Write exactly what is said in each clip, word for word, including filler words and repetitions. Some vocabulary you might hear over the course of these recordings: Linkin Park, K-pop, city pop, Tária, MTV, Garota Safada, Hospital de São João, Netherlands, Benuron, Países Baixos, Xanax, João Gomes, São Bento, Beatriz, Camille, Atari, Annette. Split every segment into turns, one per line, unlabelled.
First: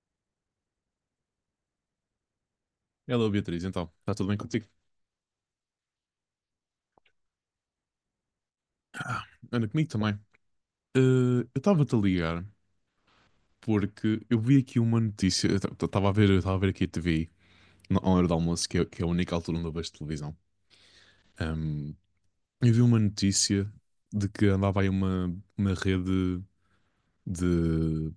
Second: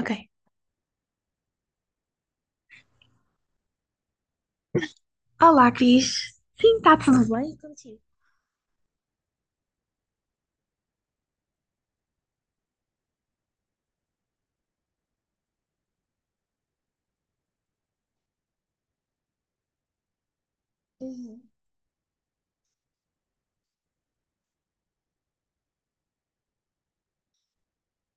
Ok.
Hello Beatriz, então, está tudo bem contigo?
Olá, Cris. Sim, está tudo bem contigo?
Anda comigo também. Eh, eu estava-te a ligar porque eu vi aqui uma notícia, eu estava a ver, eu estava a ver aqui a T V na hora do almoço, que é, que é a única altura onde eu vejo televisão.
Uhum.
Ahm, eu vi uma notícia de que andava aí uma, uma rede de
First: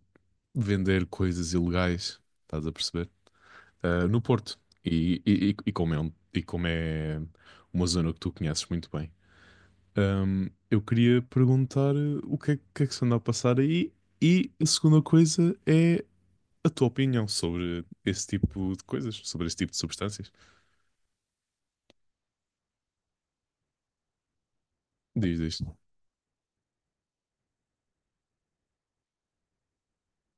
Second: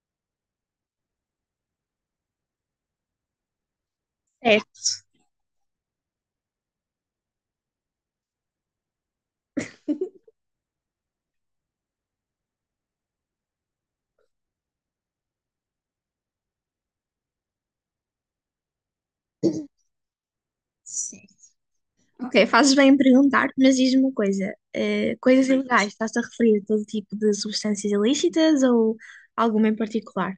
vender coisas ilegais, estás a perceber? Ah, no Porto.
Certo,
E, e, e- e como é, um- e como é uma zona que tu conheces muito bem. Ahm, eu queria perguntar eh, o que é que, é que se anda a passar aí e a segunda coisa é a tua opinião sobre esse tipo de coisas, sobre esse tipo de substâncias.
certo. Ok, fazes bem em perguntar, mas diz-me uma coisa: eh,
Diz
coisas
isto.
ilegais, estás-te a referir a todo tipo de substâncias ilícitas ou alguma em particular?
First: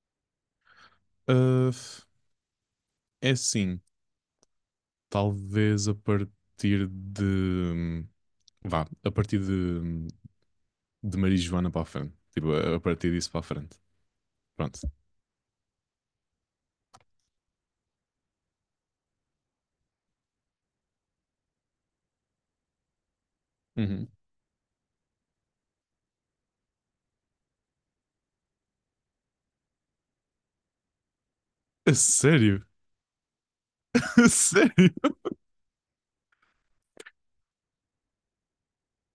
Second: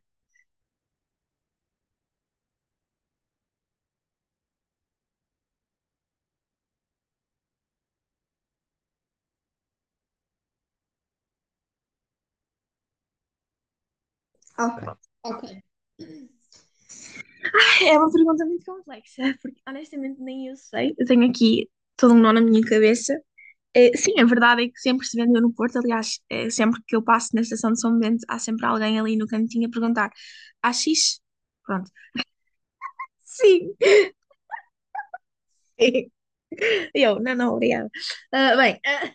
É assim, talvez a partir de... vá, a partir de, de marijuana para a frente. Tipo, a a partir disso para a frente.
Ok,
Pronto.
ok. É uma pergunta muito complexa, porque honestamente nem eu sei. Eu tenho aqui todo um nó na minha cabeça. Eh,
Uhum.
sim, a verdade é que sempre se vendeu no Porto. Aliás, eh, sempre que eu passo na estação de São Bento, há sempre alguém ali no cantinho a perguntar: há X? Pronto.
A sério?
Sim.
A sério?
Eu, não, não, obrigada. Ah, bem, ah,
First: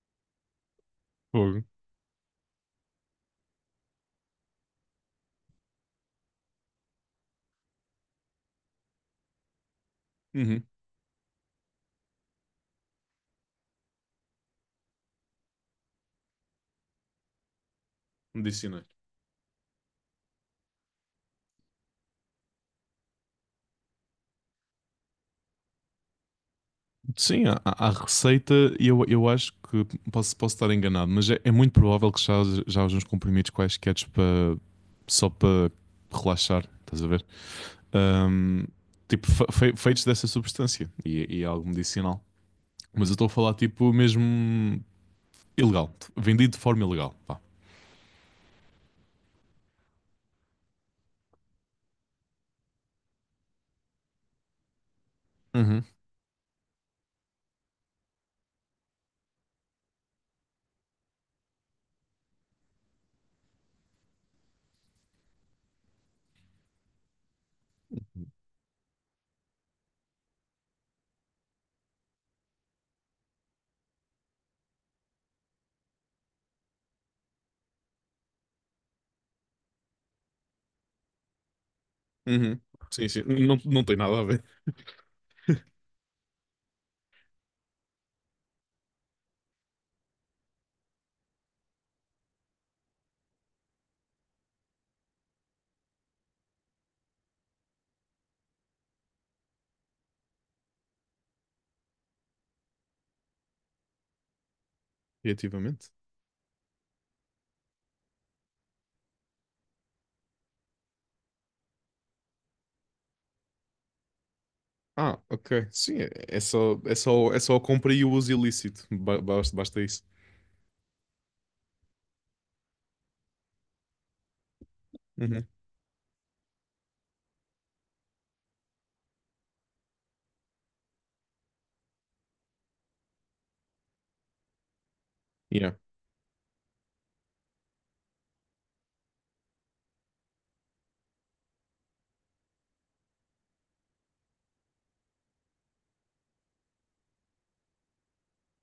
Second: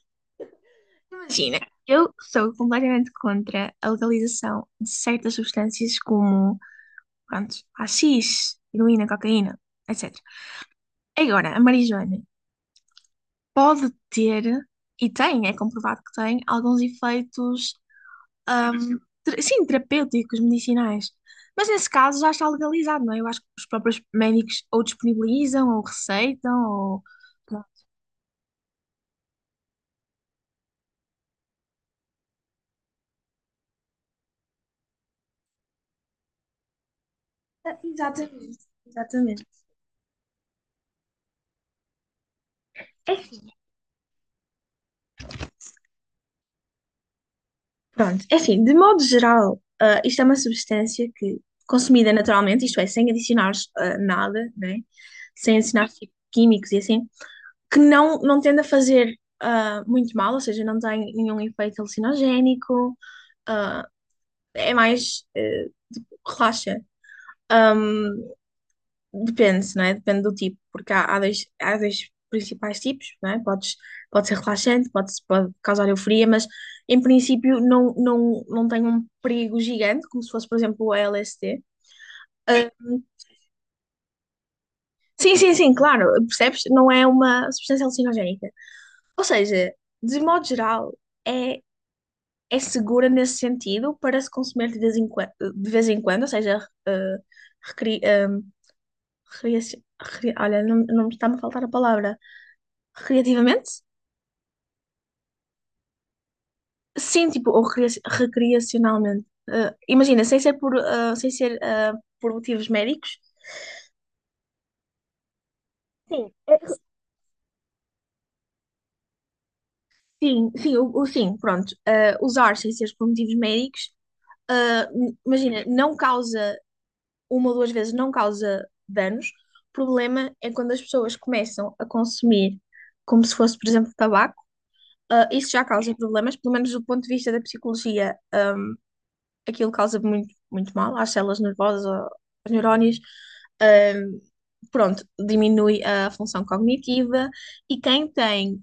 imagina,
Fogo.
eu sou completamente contra a legalização de certas substâncias como, pronto, A X, heroína, cocaína, et cetera.
Uhum.
Agora, a marijuana pode ter, e tem, é comprovado que tem, alguns efeitos
Medicinais.
ahm, ter- sim, terapêuticos, medicinais. Mas nesse caso já está legalizado, não é? Eu acho que os próprios médicos ou disponibilizam, ou receitam, ou.
Sim, a,
Pronto.
a a receita, eu, eu acho que posso, posso estar enganado, mas é, é muito provável que já, já haja uns comprimidos quaisquer para só para relaxar, estás a ver?
Ah, exatamente,
Ahm, tipo,
exatamente.
fe- fe- feitos dessa substância e, e é algo medicinal. Mas
É
eu estou a
assim.
falar, tipo, mesmo ilegal, vendido de forma ilegal. Pá.
Pronto, é assim, de modo geral, ah, isto é uma substância que, consumida naturalmente, isto é, sem adicionar ah, nada, né? Sem
Uhum.
adicionar fi- químicos e assim, que não, não tende a fazer ah, muito mal, ou seja, não tem nenhum efeito alucinogénico, ah, é mais, eh, relaxante. Depende, não é? Depende do tipo, porque há, há dois, há dois principais tipos, não é? Podes, pode ser relaxante, pode, pode causar euforia, mas em princípio não, não, não tem um perigo gigante, como se fosse, por exemplo, o L S D.
Uhum.
Ah,
Sim, sim. Não, não tem nada a ver.
sim, sim, sim, claro, percebes? Não é uma substância alucinogénica. Ou seja, de modo geral, é, é segura nesse sentido para se consumir de vez em, quando, de vez em quando, ou seja, ah, recri, ah, recria- recria- olha, não, não me está-me a faltar a palavra. Recreativamente?
Criativamente.
Sim, tipo, ou recria- recreacionalmente. Ah, imagina, sem ser por, ah, sem ser, ah, por motivos médicos.
Ah, ok. Sim, é
Sim,
é
é-
só, é só, é só a compra e o uso ilícito. Ba- Basta, basta isso.
sim, sim, o, o- sim, pronto. Ah, usar sem ser por motivos médicos, ah, n-
Uhum.
imagina, não causa, uma ou duas vezes não causa danos. O problema é quando as pessoas começam a consumir como se fosse, por exemplo, tabaco. Ah, isso já
Yeah.
causa problemas, pelo menos do ponto de vista da psicologia, aquilo causa muito, muito mal às células nervosas, ao- aos neurónios. Pronto, diminui a função cognitiva e quem tem,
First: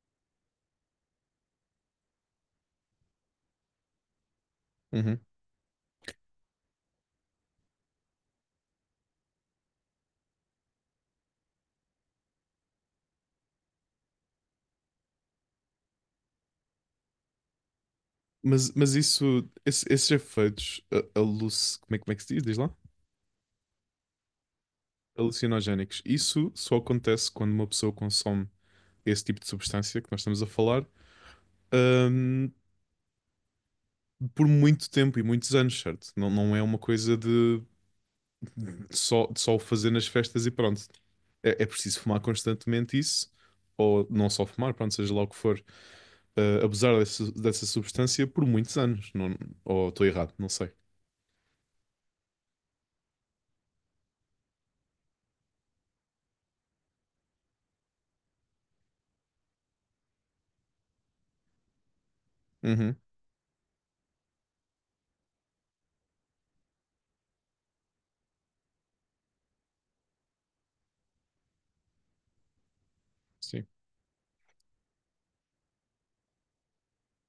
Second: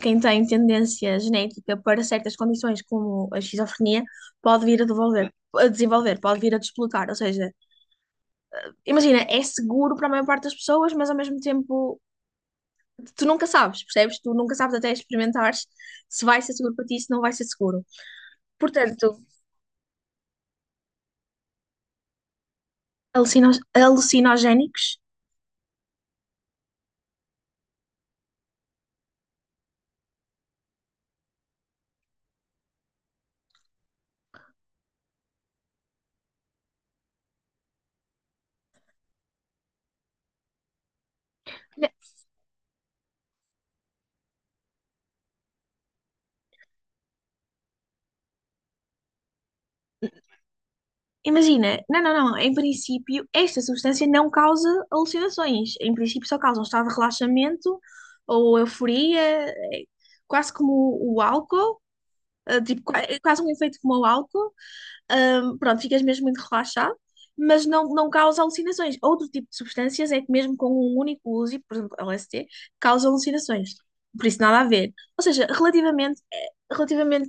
quem tem tendência genética para certas condições, como a esquizofrenia, pode vir a
Uhum.
devolver. A desenvolver, pode vir a desbloquear, ou seja, imagina, é seguro para a maior parte das pessoas, mas ao mesmo tempo tu nunca sabes, percebes? Tu nunca sabes até experimentares se vai ser seguro para ti, se não vai ser seguro.
Mas, mas
Portanto,
isso, esse- esses efeitos a- aluc... como é, como é que se diz? Diz lá?
alucinos, alucinogénicos.
Alucinogénicos. Isso só acontece quando uma pessoa consome esse tipo de substância que nós estamos a falar, hum, por muito tempo e muitos anos, certo? Não, não é uma coisa de só, de só o fazer nas festas e pronto. É, é preciso fumar constantemente isso, ou não só fumar, pronto, seja lá o que for, ah, abusar dessa, dessa substância por muitos anos. Não, ou estou errado, não sei.
Imagina, não, não, não, em princípio, esta substância não causa alucinações. Em princípio, só causa um estado de relaxamento ou euforia, eh, quase como o álcool, eh, tipo,
Uhum,
qua- é quase um efeito como o álcool. Hum, pronto, ficas mesmo muito relaxado, mas não, não causa alucinações. Outro tipo de substâncias é que mesmo com um único uso, e, por exemplo, L S D, causa
sim.
alucinações. Por isso nada a ver. Ou seja, relativamente, eh, relativamente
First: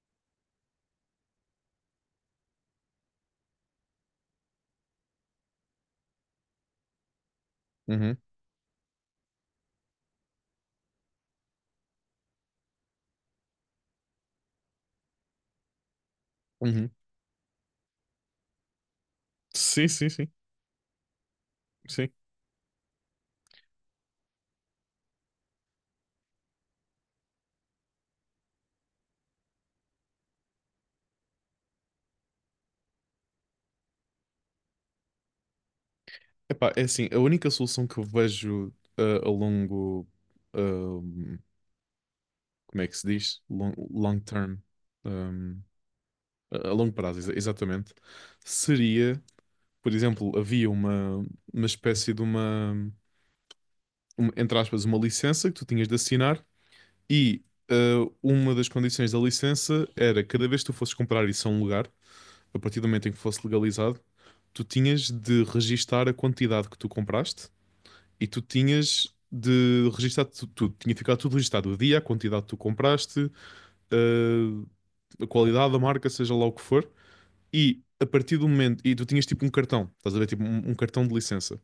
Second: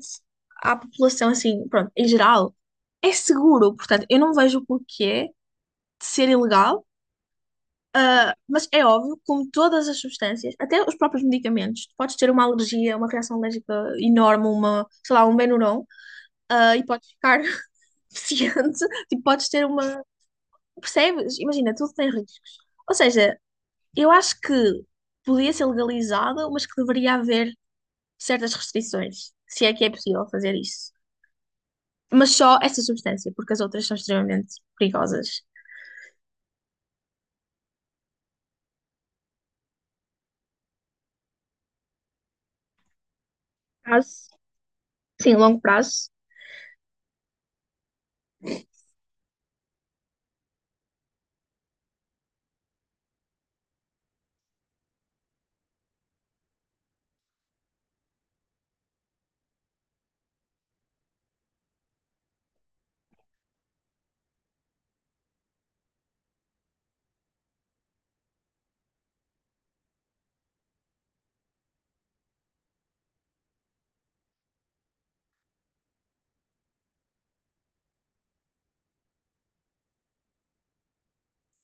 à população, assim, pronto, em geral, é seguro. Portanto, eu não vejo o porquê de ser ilegal,
Uhum,
mas é óbvio, como todas as substâncias, até os próprios medicamentos, tu podes ter uma alergia, uma reação alérgica enorme, uma, sei lá, um Benuron, ah, e
uhum.
podes ficar deficiente, tipo, podes ter
Sim,
uma.
sim, sim,
Percebes? Imagina, tudo tem
sim.
riscos. Ou seja, eu acho que podia ser legalizado, mas que deveria haver certas restrições, se é que é possível fazer isso. Mas só essa substância, porque as outras são extremamente perigosas.
Epá, é assim, a única solução que eu vejo ah, a longo, ahm, como é que se diz? Long, long
Prazo,
term,
sim, longo
ahm,
prazo.
a a longo prazo, exa- exatamente, seria, por exemplo, havia uma, uma espécie de uma, uma, entre aspas, uma licença que tu tinhas de assinar e ah, uma das condições da licença era cada vez que tu fosses comprar isso a um lugar, a partir do momento em que fosse legalizado, tu tinhas de registar a quantidade que tu compraste e tu tinhas de registar tu- tudo. tu, Tinha que ficar tudo registado. O dia, a quantidade que tu compraste, eh, a qualidade, a marca, seja lá o que for. E a partir do momento. E tu tinhas tipo um cartão, estás a ver? Tipo um, um cartão de licença.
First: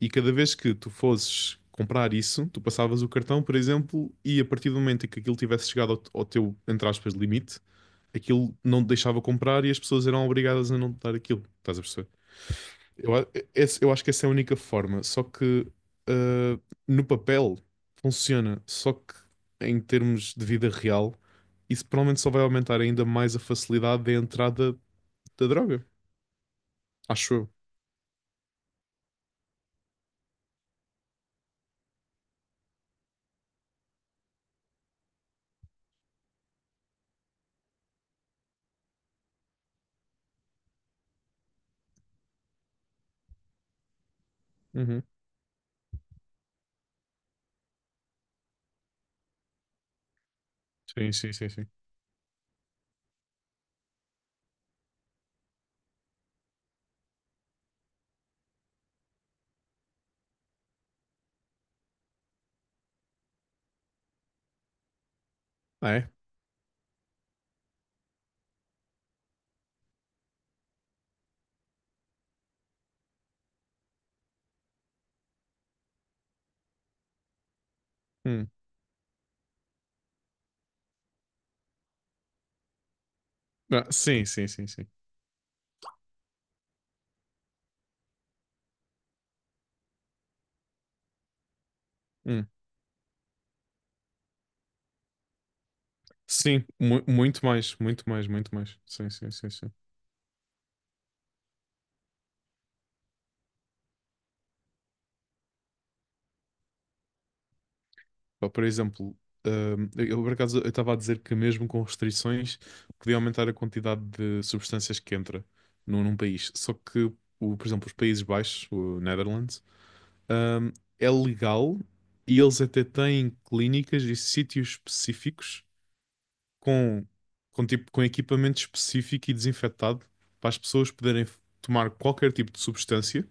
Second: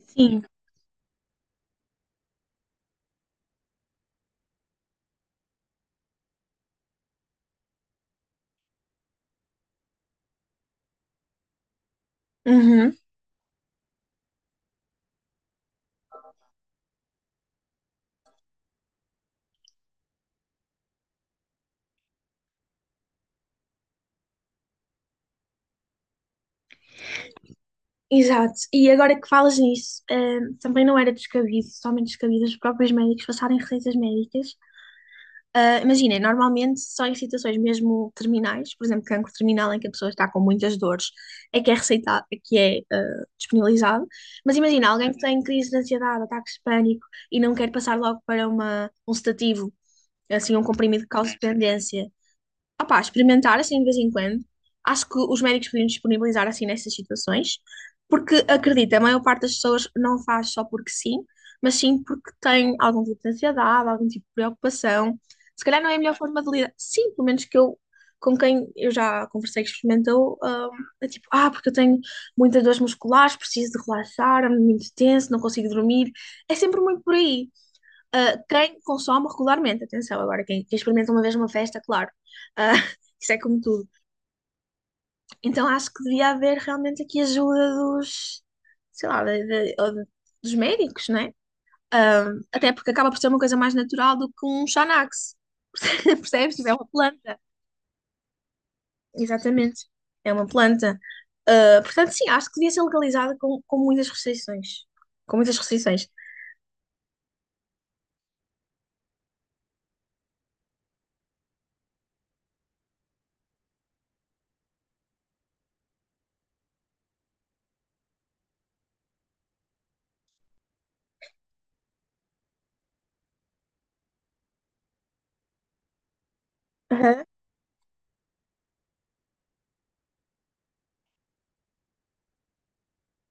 E cada
Sim.
vez que tu fosses comprar isso, tu passavas o cartão, por exemplo, e a partir do momento em que aquilo tivesse chegado ao, ao teu, entre aspas, limite, aquilo não te deixava comprar e as pessoas eram obrigadas a não te dar aquilo. Estás a perceber?
Uhum.
Eu, a- esse- eu acho que essa é a única forma. Só que ah, no papel funciona. Só que em termos de vida real, isso provavelmente só vai aumentar ainda mais a facilidade de entrada da droga. Acho eu.
Exato. E agora que falas nisso, eh, também não era descabido, somente descabido os próprios médicos passarem receitas médicas. Ah, imaginem, normalmente só em situações mesmo terminais, por exemplo, cancro terminal em que a pessoa está com muitas dores, é que é receitado, é que é ah, disponibilizado. Mas imagina,
Uhum.
alguém que tem crise de ansiedade, ataques de pânico e não quer passar logo para uma, um sedativo, assim, um comprimido que
Sim,
cause
sim, sim, sim.
dependência, opá, experimentar assim de vez em quando. Acho que os médicos podiam disponibilizar assim nessas situações, porque acredita, a maior parte das pessoas não faz só porque sim, mas sim porque tem algum tipo de ansiedade, algum tipo de preocupação. Se calhar não é
Ah,
a
é?
melhor forma de lidar. Sim, pelo menos que eu, com quem eu já conversei que experimentou, ah, é tipo, ah, porque eu tenho muitas dores musculares, preciso de relaxar, ando muito tenso, não consigo dormir. É sempre muito por aí. Uh,
Hum.
quem consome regularmente, atenção, agora quem, quem experimenta uma vez uma festa, claro, uh, isso é como
Ah,
tudo.
sim, sim, sim, sim.
Então acho que devia haver realmente aqui ajuda dos, sei lá, de- de- ou de- dos médicos, né? Uh,
Hum.
até porque acaba por ser uma coisa mais natural do que um Xanax, percebes?
Sim,
Tipo, é uma
mu-
planta,
muito mais, muito mais, muito mais. Sim, sim, sim, sim.
exatamente, é uma planta. Uh, portanto, sim, acho que devia ser legalizada com, com, muitas restrições. Com muitas restrições.
Pá, por exemplo, hum, eu por acaso eu estava a dizer que mesmo com restrições podia aumentar a quantidade de substâncias que entra num, num país. Só que, o, por exemplo, os Países Baixos, o Netherlands, hum, é legal e eles até têm clínicas e sítios específicos com,
Aham,
com, tipo, com equipamento específico e desinfetado para as pessoas poderem f- tomar qualquer tipo de substância,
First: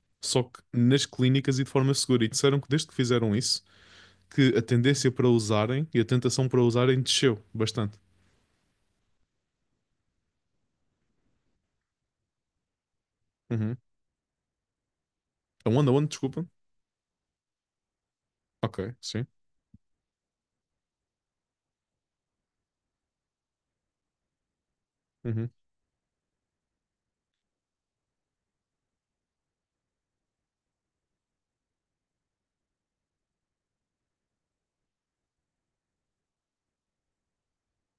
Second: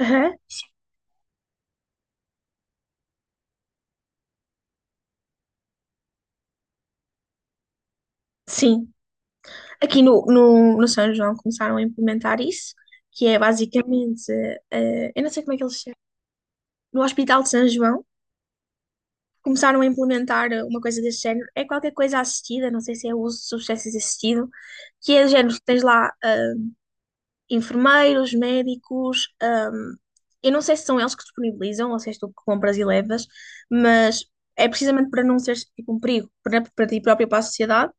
aham.
só que nas clínicas e de forma segura. E disseram que desde que fizeram isso que a tendência para usarem e a tentação para usarem desceu bastante.
Sim. Aqui no, no, no São João começaram a implementar isso, que é
Uhum.
basicamente, eh, eu não sei como é que
A
eles
onda
chamam,
One, desculpa.
no Hospital de São João,
Ok, sim.
começaram a implementar uma coisa desse género. É qualquer coisa assistida, não sei se é o uso de substâncias assistido, que é do
Uhum.
género, tens lá eh, enfermeiros, médicos, ahm, eu não sei se são eles que disponibilizam ou se és tu que compras e levas, mas é precisamente para não seres tipo um perigo para, para ti próprio e para a sociedade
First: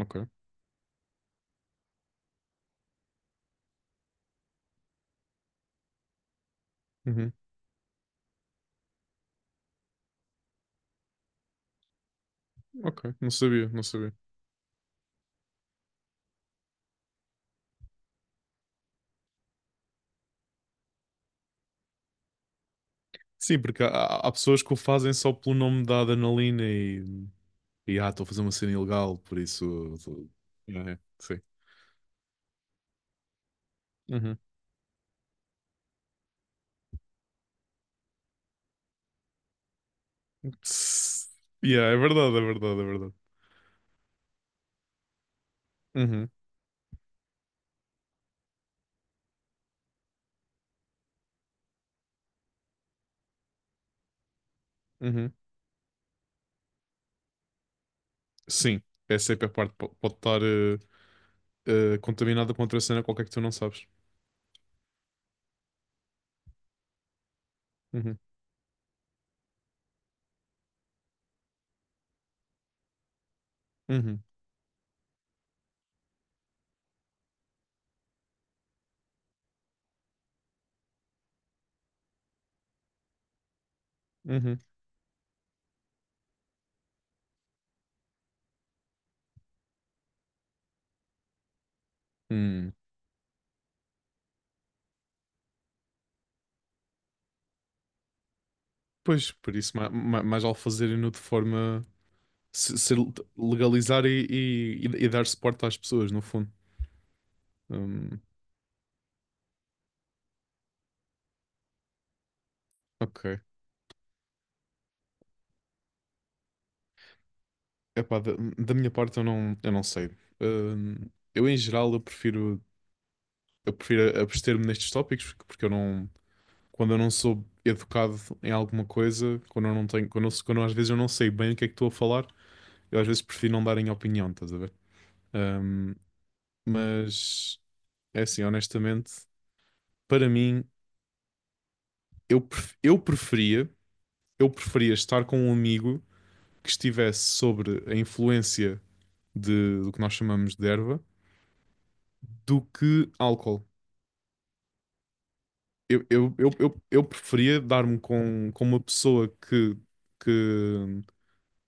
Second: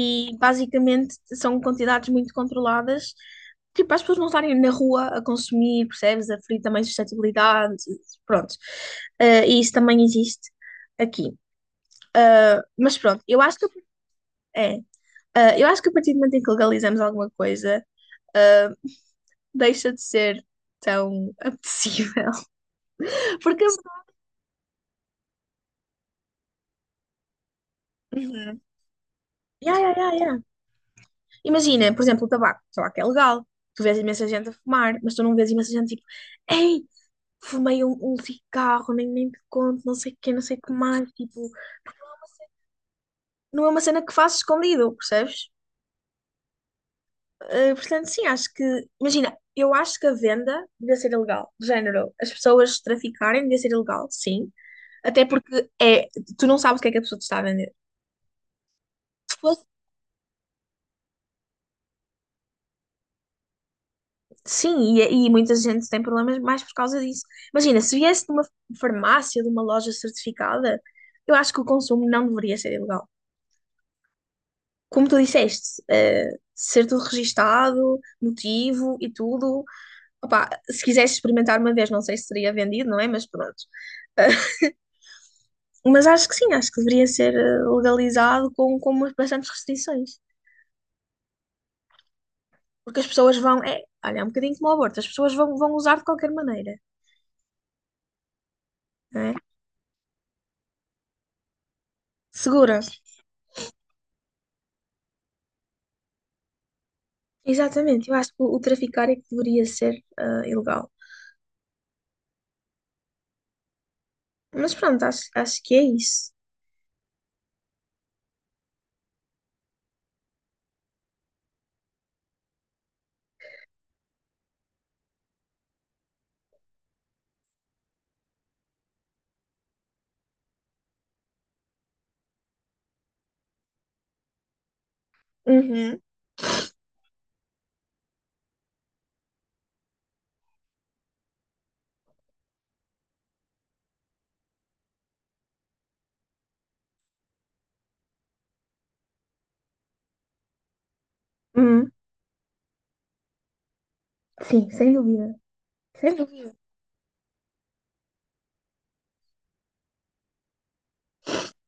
Ok.
basicamente são quantidades muito controladas, tipo, para as pessoas não estarem na rua a consumir, percebes? A ferir também
Uhum.
suscetibilidade, pronto. Eh, e isso também existe aqui. Mas
Ok.
pronto,
Não
eu acho que
sabia, não sabia.
é, eh, eu acho que a partir do momento em que legalizamos alguma coisa, deixa de ser tão apetecível.
Sim,
Porque.
porque há, há há pessoas que o fazem só pelo nome da adrenalina e, e ah, estou a fazer uma
Uhum.
cena ilegal, por
Ya, ya,
isso.
ya,
tô-
ya.
É, sim.
Imagina, por exemplo, o tabaco. O tabaco é legal. Tu vês imensa
Uhum.
gente a fumar, mas tu não vês imensa gente tipo, ei, fumei um, um cigarro, nem, nem te conto, não sei o quê, não sei o que mais.
Tss.
Tipo,
Yeah, é verdade, é verdade, é verdade.
não é uma cena que faço escondido, percebes?
Uhum.
Eh, portanto, sim, acho que. Imagina, eu acho que a venda devia ser ilegal. De género, as pessoas traficarem devia ser ilegal, sim. Até
Uhum.
porque é, tu não sabes o que é que a pessoa te está a vender.
Sim, essa
Se
é que a
fosse-
parte po- pode estar eh, eh, contaminada com outra cena qualquer que tu não sabes.
Sim, e, e muita gente tem problemas mais por causa disso. Imagina, se
Uhum.
viesse de uma farmácia, de uma loja certificada, eu acho que o consumo não deveria ser ilegal.
Uhum.
Como tu disseste, eh, ser tudo registado, motivo e tudo. Opá, se quisesse experimentar uma vez, não sei se seria vendido, não é? Mas pronto.
Uhum.
Uh, Mas acho que sim, acho que deveria ser eh, legalizado com, com, umas bastantes restrições.
Hum.
Porque as pessoas vão, é, olha, é um bocadinho como o aborto, as pessoas vão, vão usar de qualquer maneira, não
Pois,
é?
por isso, ma- ma- mais, vale fazerem-no de forma. se-
Segura.
se legalizar e, e, e- e dar suporte às pessoas, no fundo.
Exatamente, eu
Hum,
acho que o, traficar é que deveria ser eh, ilegal.
ok.
Mas pronto, acho, acho que é isso.
Epá, da, da minha parte, eu não, eu não sei. Hum, eu, em geral, eu prefiro, eu prefiro abster-me nestes tópicos, porque eu não. Quando eu não sou educado em alguma coisa, quando eu não tenho. Quando, eu, quando eu, às vezes eu não sei bem o que é que estou a falar, eu às vezes prefiro não dar em opinião, estás a ver? Hum,
Uhum.
mas, é assim, honestamente, para mim. eu, pref- eu preferia, eu preferia estar com um amigo que estivesse sobre a influência de, do que nós chamamos de erva
Uhum.
do que álcool.
Sim, sem dúvida.
Eu,
Sem
eu, eu,
dúvida.
eu, eu preferia dar-me com, com uma pessoa que, que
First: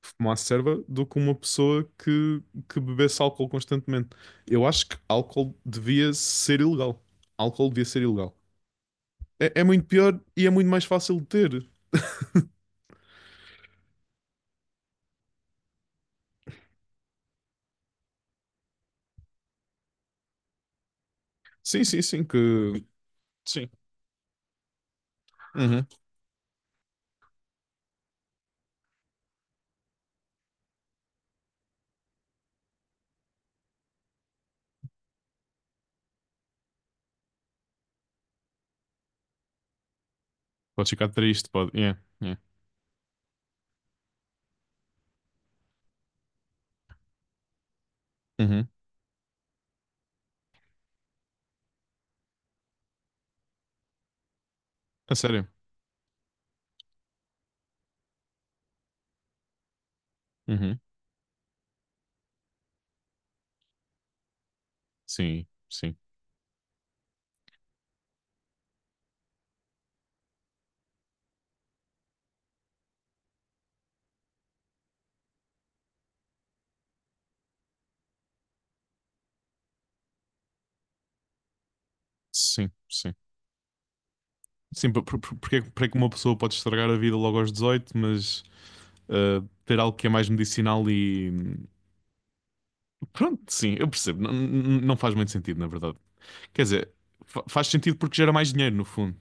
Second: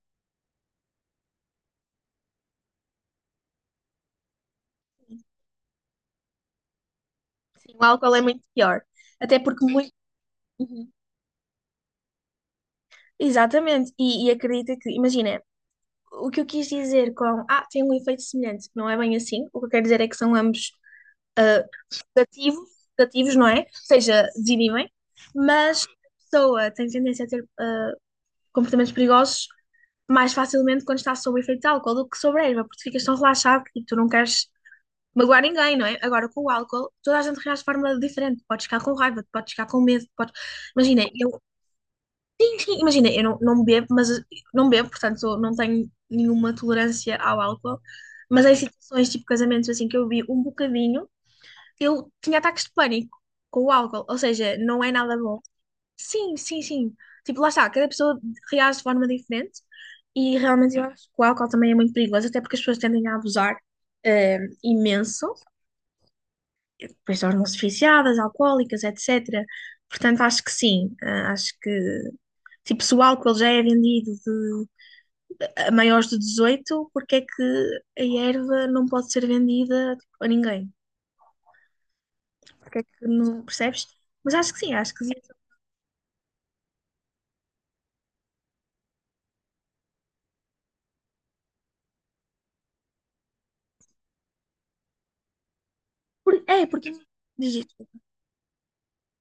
fumasse erva do que uma pessoa que, que bebesse álcool constantemente. Eu acho que álcool devia ser ilegal. Álcool
Sim, o
devia ser
álcool é
ilegal.
muito pior. Até
É,
porque
é muito
muito.
pior e é muito mais
Uhum.
fácil de ter.
Exatamente. E, e acredita que, imagina, o que eu quis dizer com. Ah, tem um efeito semelhante. Não é bem assim. O que eu quero dizer é que são ambos ah,
Sim, sim, sim,
sedativos,
que...
sedativos, não é? Ou
Sim.
seja, desinibem. Mas
Uhum.
a pessoa tem tendência a ter ah, comportamentos perigosos mais facilmente quando está sob o efeito de álcool do que sobre a erva, porque ficas tão relaxado e tu não queres magoar ninguém, não é? Agora, com o álcool, toda a gente reage de forma diferente. Podes ficar com raiva, podes ficar com medo, podes...
Pode
Imagina,
ficar
eu.
triste, pode. Yeah, yeah.
Enfim, imagina, eu não, não bebo, mas não bebo, portanto eu não tenho nenhuma tolerância ao álcool, mas em
Uhum.
situações tipo casamentos assim que eu vi um bocadinho, eu tinha ataques de pânico com o álcool, ou seja, não é
A
nada bom.
sério?
Sim, sim, sim. Tipo, lá está, cada pessoa reage de forma diferente e realmente
Uhum.
eu acho que o álcool também é muito perigoso, até porque as pessoas tendem a abusar eh, imenso,
Sim, sim,
depois tornam-se viciadas, alcoólicas, etecétera. Portanto, acho que sim, eh, acho que tipo, se o álcool já é vendido a maiores de dezoito, porque é que a erva não pode ser vendida tipo, a ninguém?
sim,
Porque é que
sim.
não percebes? Mas acho que sim,
Sim,
acho
por-
que sim.
por- por- porque, é que- porque é que uma pessoa pode estragar a vida logo aos dezoito, mas ah, ter algo que é mais medicinal e. Pronto, sim, eu percebo. Não, não não faz muito sentido, na verdade.
Por-
Quer
É,
dizer,
porque
fa-
diz
faz
isto.
sentido porque gera mais dinheiro, no fundo.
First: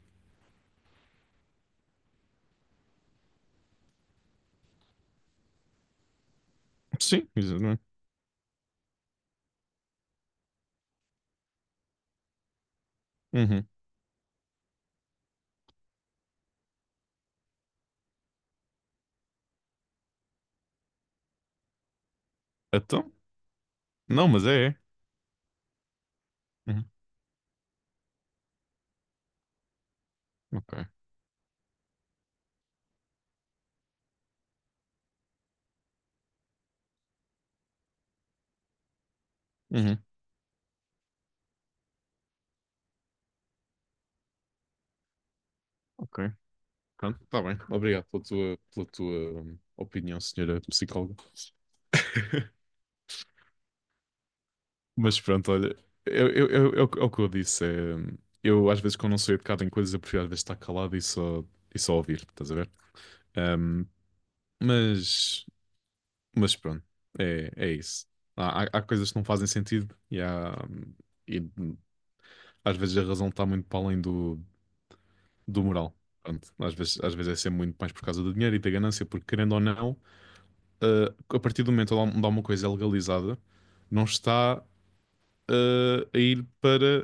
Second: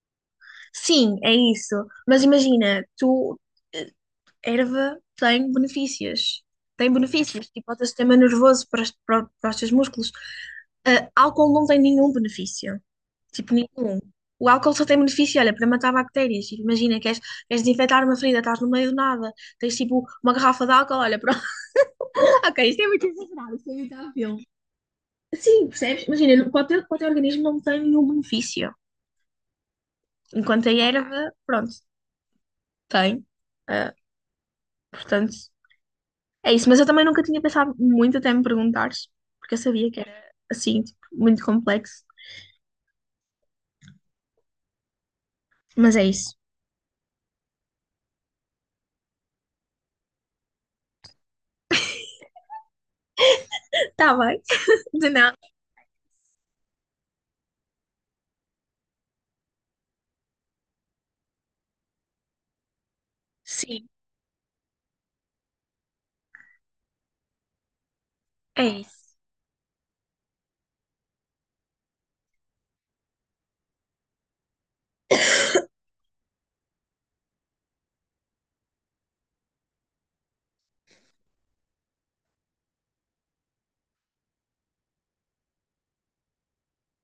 Sim, é isso. Mas imagina, tu eh, erva tem benefícios. Tem
Sim,
benefícios, tipo o
exatamente.
sistema nervoso para, os- para, para os teus músculos. Ah, álcool não tem nenhum benefício. Tipo,
Uhum.
nenhum. O álcool só tem benefício, olha, para matar bactérias. Tipo, imagina, queres, queres, desinfetar uma ferida, estás no meio do nada, tens tipo uma garrafa de álcool, olha, pronto. Ok, isto é muito
Então? Não,
exagerável.
mas é, é.
Sim, percebes? Imagina, para o
Uhum.
teu, para o teu organismo não tem nenhum benefício. Enquanto a
Ok.
erva, pronto, tem. Ah, portanto. É isso, mas eu também nunca tinha pensado muito até me perguntares, porque eu sabia
Uhum.
que era assim, tipo, muito complexo. Mas é
Ok.
isso.
Pronto, está bem. Obrigado pela tua, pela tua hum, opinião, senhora psicóloga.
Tá bem? De
Mas
nada.
pronto, olha, eu, eu, eu, é o que é o que eu disse. É, eu às vezes quando não sou educado em coisas, eu prefiro às vezes estar calado e só, e só ouvir, estás a ver? Ahm,
Sim,
mas, mas pronto, é, é isso. Há,
é
há- há
isso.
coisas que não fazem sentido e, há, e às vezes a razão está muito para além do, do moral. Pronto, às vezes, às vezes é sempre muito mais por causa do dinheiro e da ganância, porque querendo ou não, ah, a partir do momento onde há onde há uma coisa é legalizada, não está ah, a ir para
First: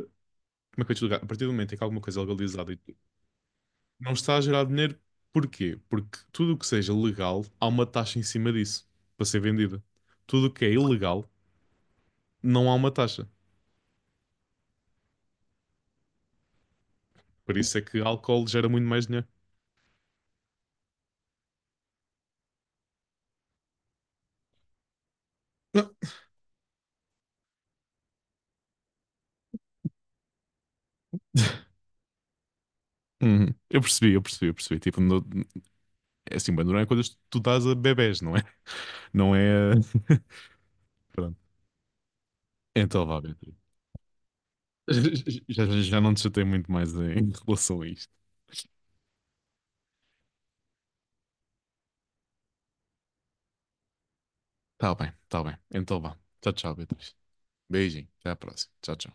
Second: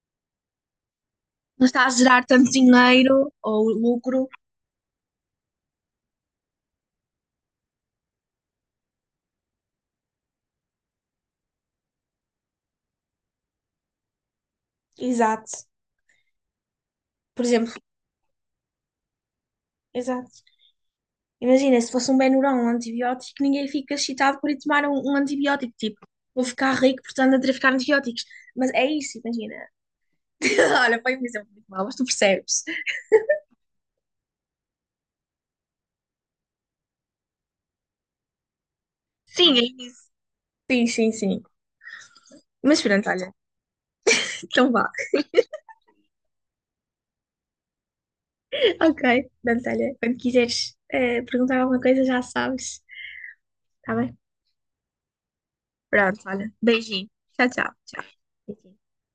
como é que eu te explicar? A partir do
Não
momento em que
está a
alguma coisa é
gerar tanto
legalizada e tu
dinheiro ou
não
lucro.
está a gerar dinheiro, porquê? Porque tudo o que seja legal, há uma taxa em cima disso para ser vendida. Tudo o que é ilegal, não há uma taxa.
Exato. Por
Por
exemplo,
isso é que álcool gera muito mais dinheiro.
exato. Imagina, se fosse um Benuron, um antibiótico, ninguém fica excitado por ir tomar um, um antibiótico. Tipo, vou ficar rico, portanto, a traficar antibióticos. Mas é isso, imagina. Olha, foi um exemplo muito mau, mas tu percebes.
Uhum. Eu percebi, eu percebi, eu percebi. Tipo, no- é assim, Bandurão é coisas que tu dás a bebés, não é? Não
Sim, é
é.
isso. Sim, sim,
Pronto.
sim. Mas
Então
pronto,
vá,
olha.
Beatriz.
Então vá.
Já, já- já não te chatei muito mais em relação a isto.
Ok, portanto, olha, quando quiseres eh, perguntar alguma coisa já sabes, tá bem?
Tá bem, tá bem. Então vá.
Pronto, olha,
Tchau, tchau,
beijinho.
Beatriz.
Tchau, tchau,
Beijinho.
tchau.
Até à próxima. Tchau, tchau.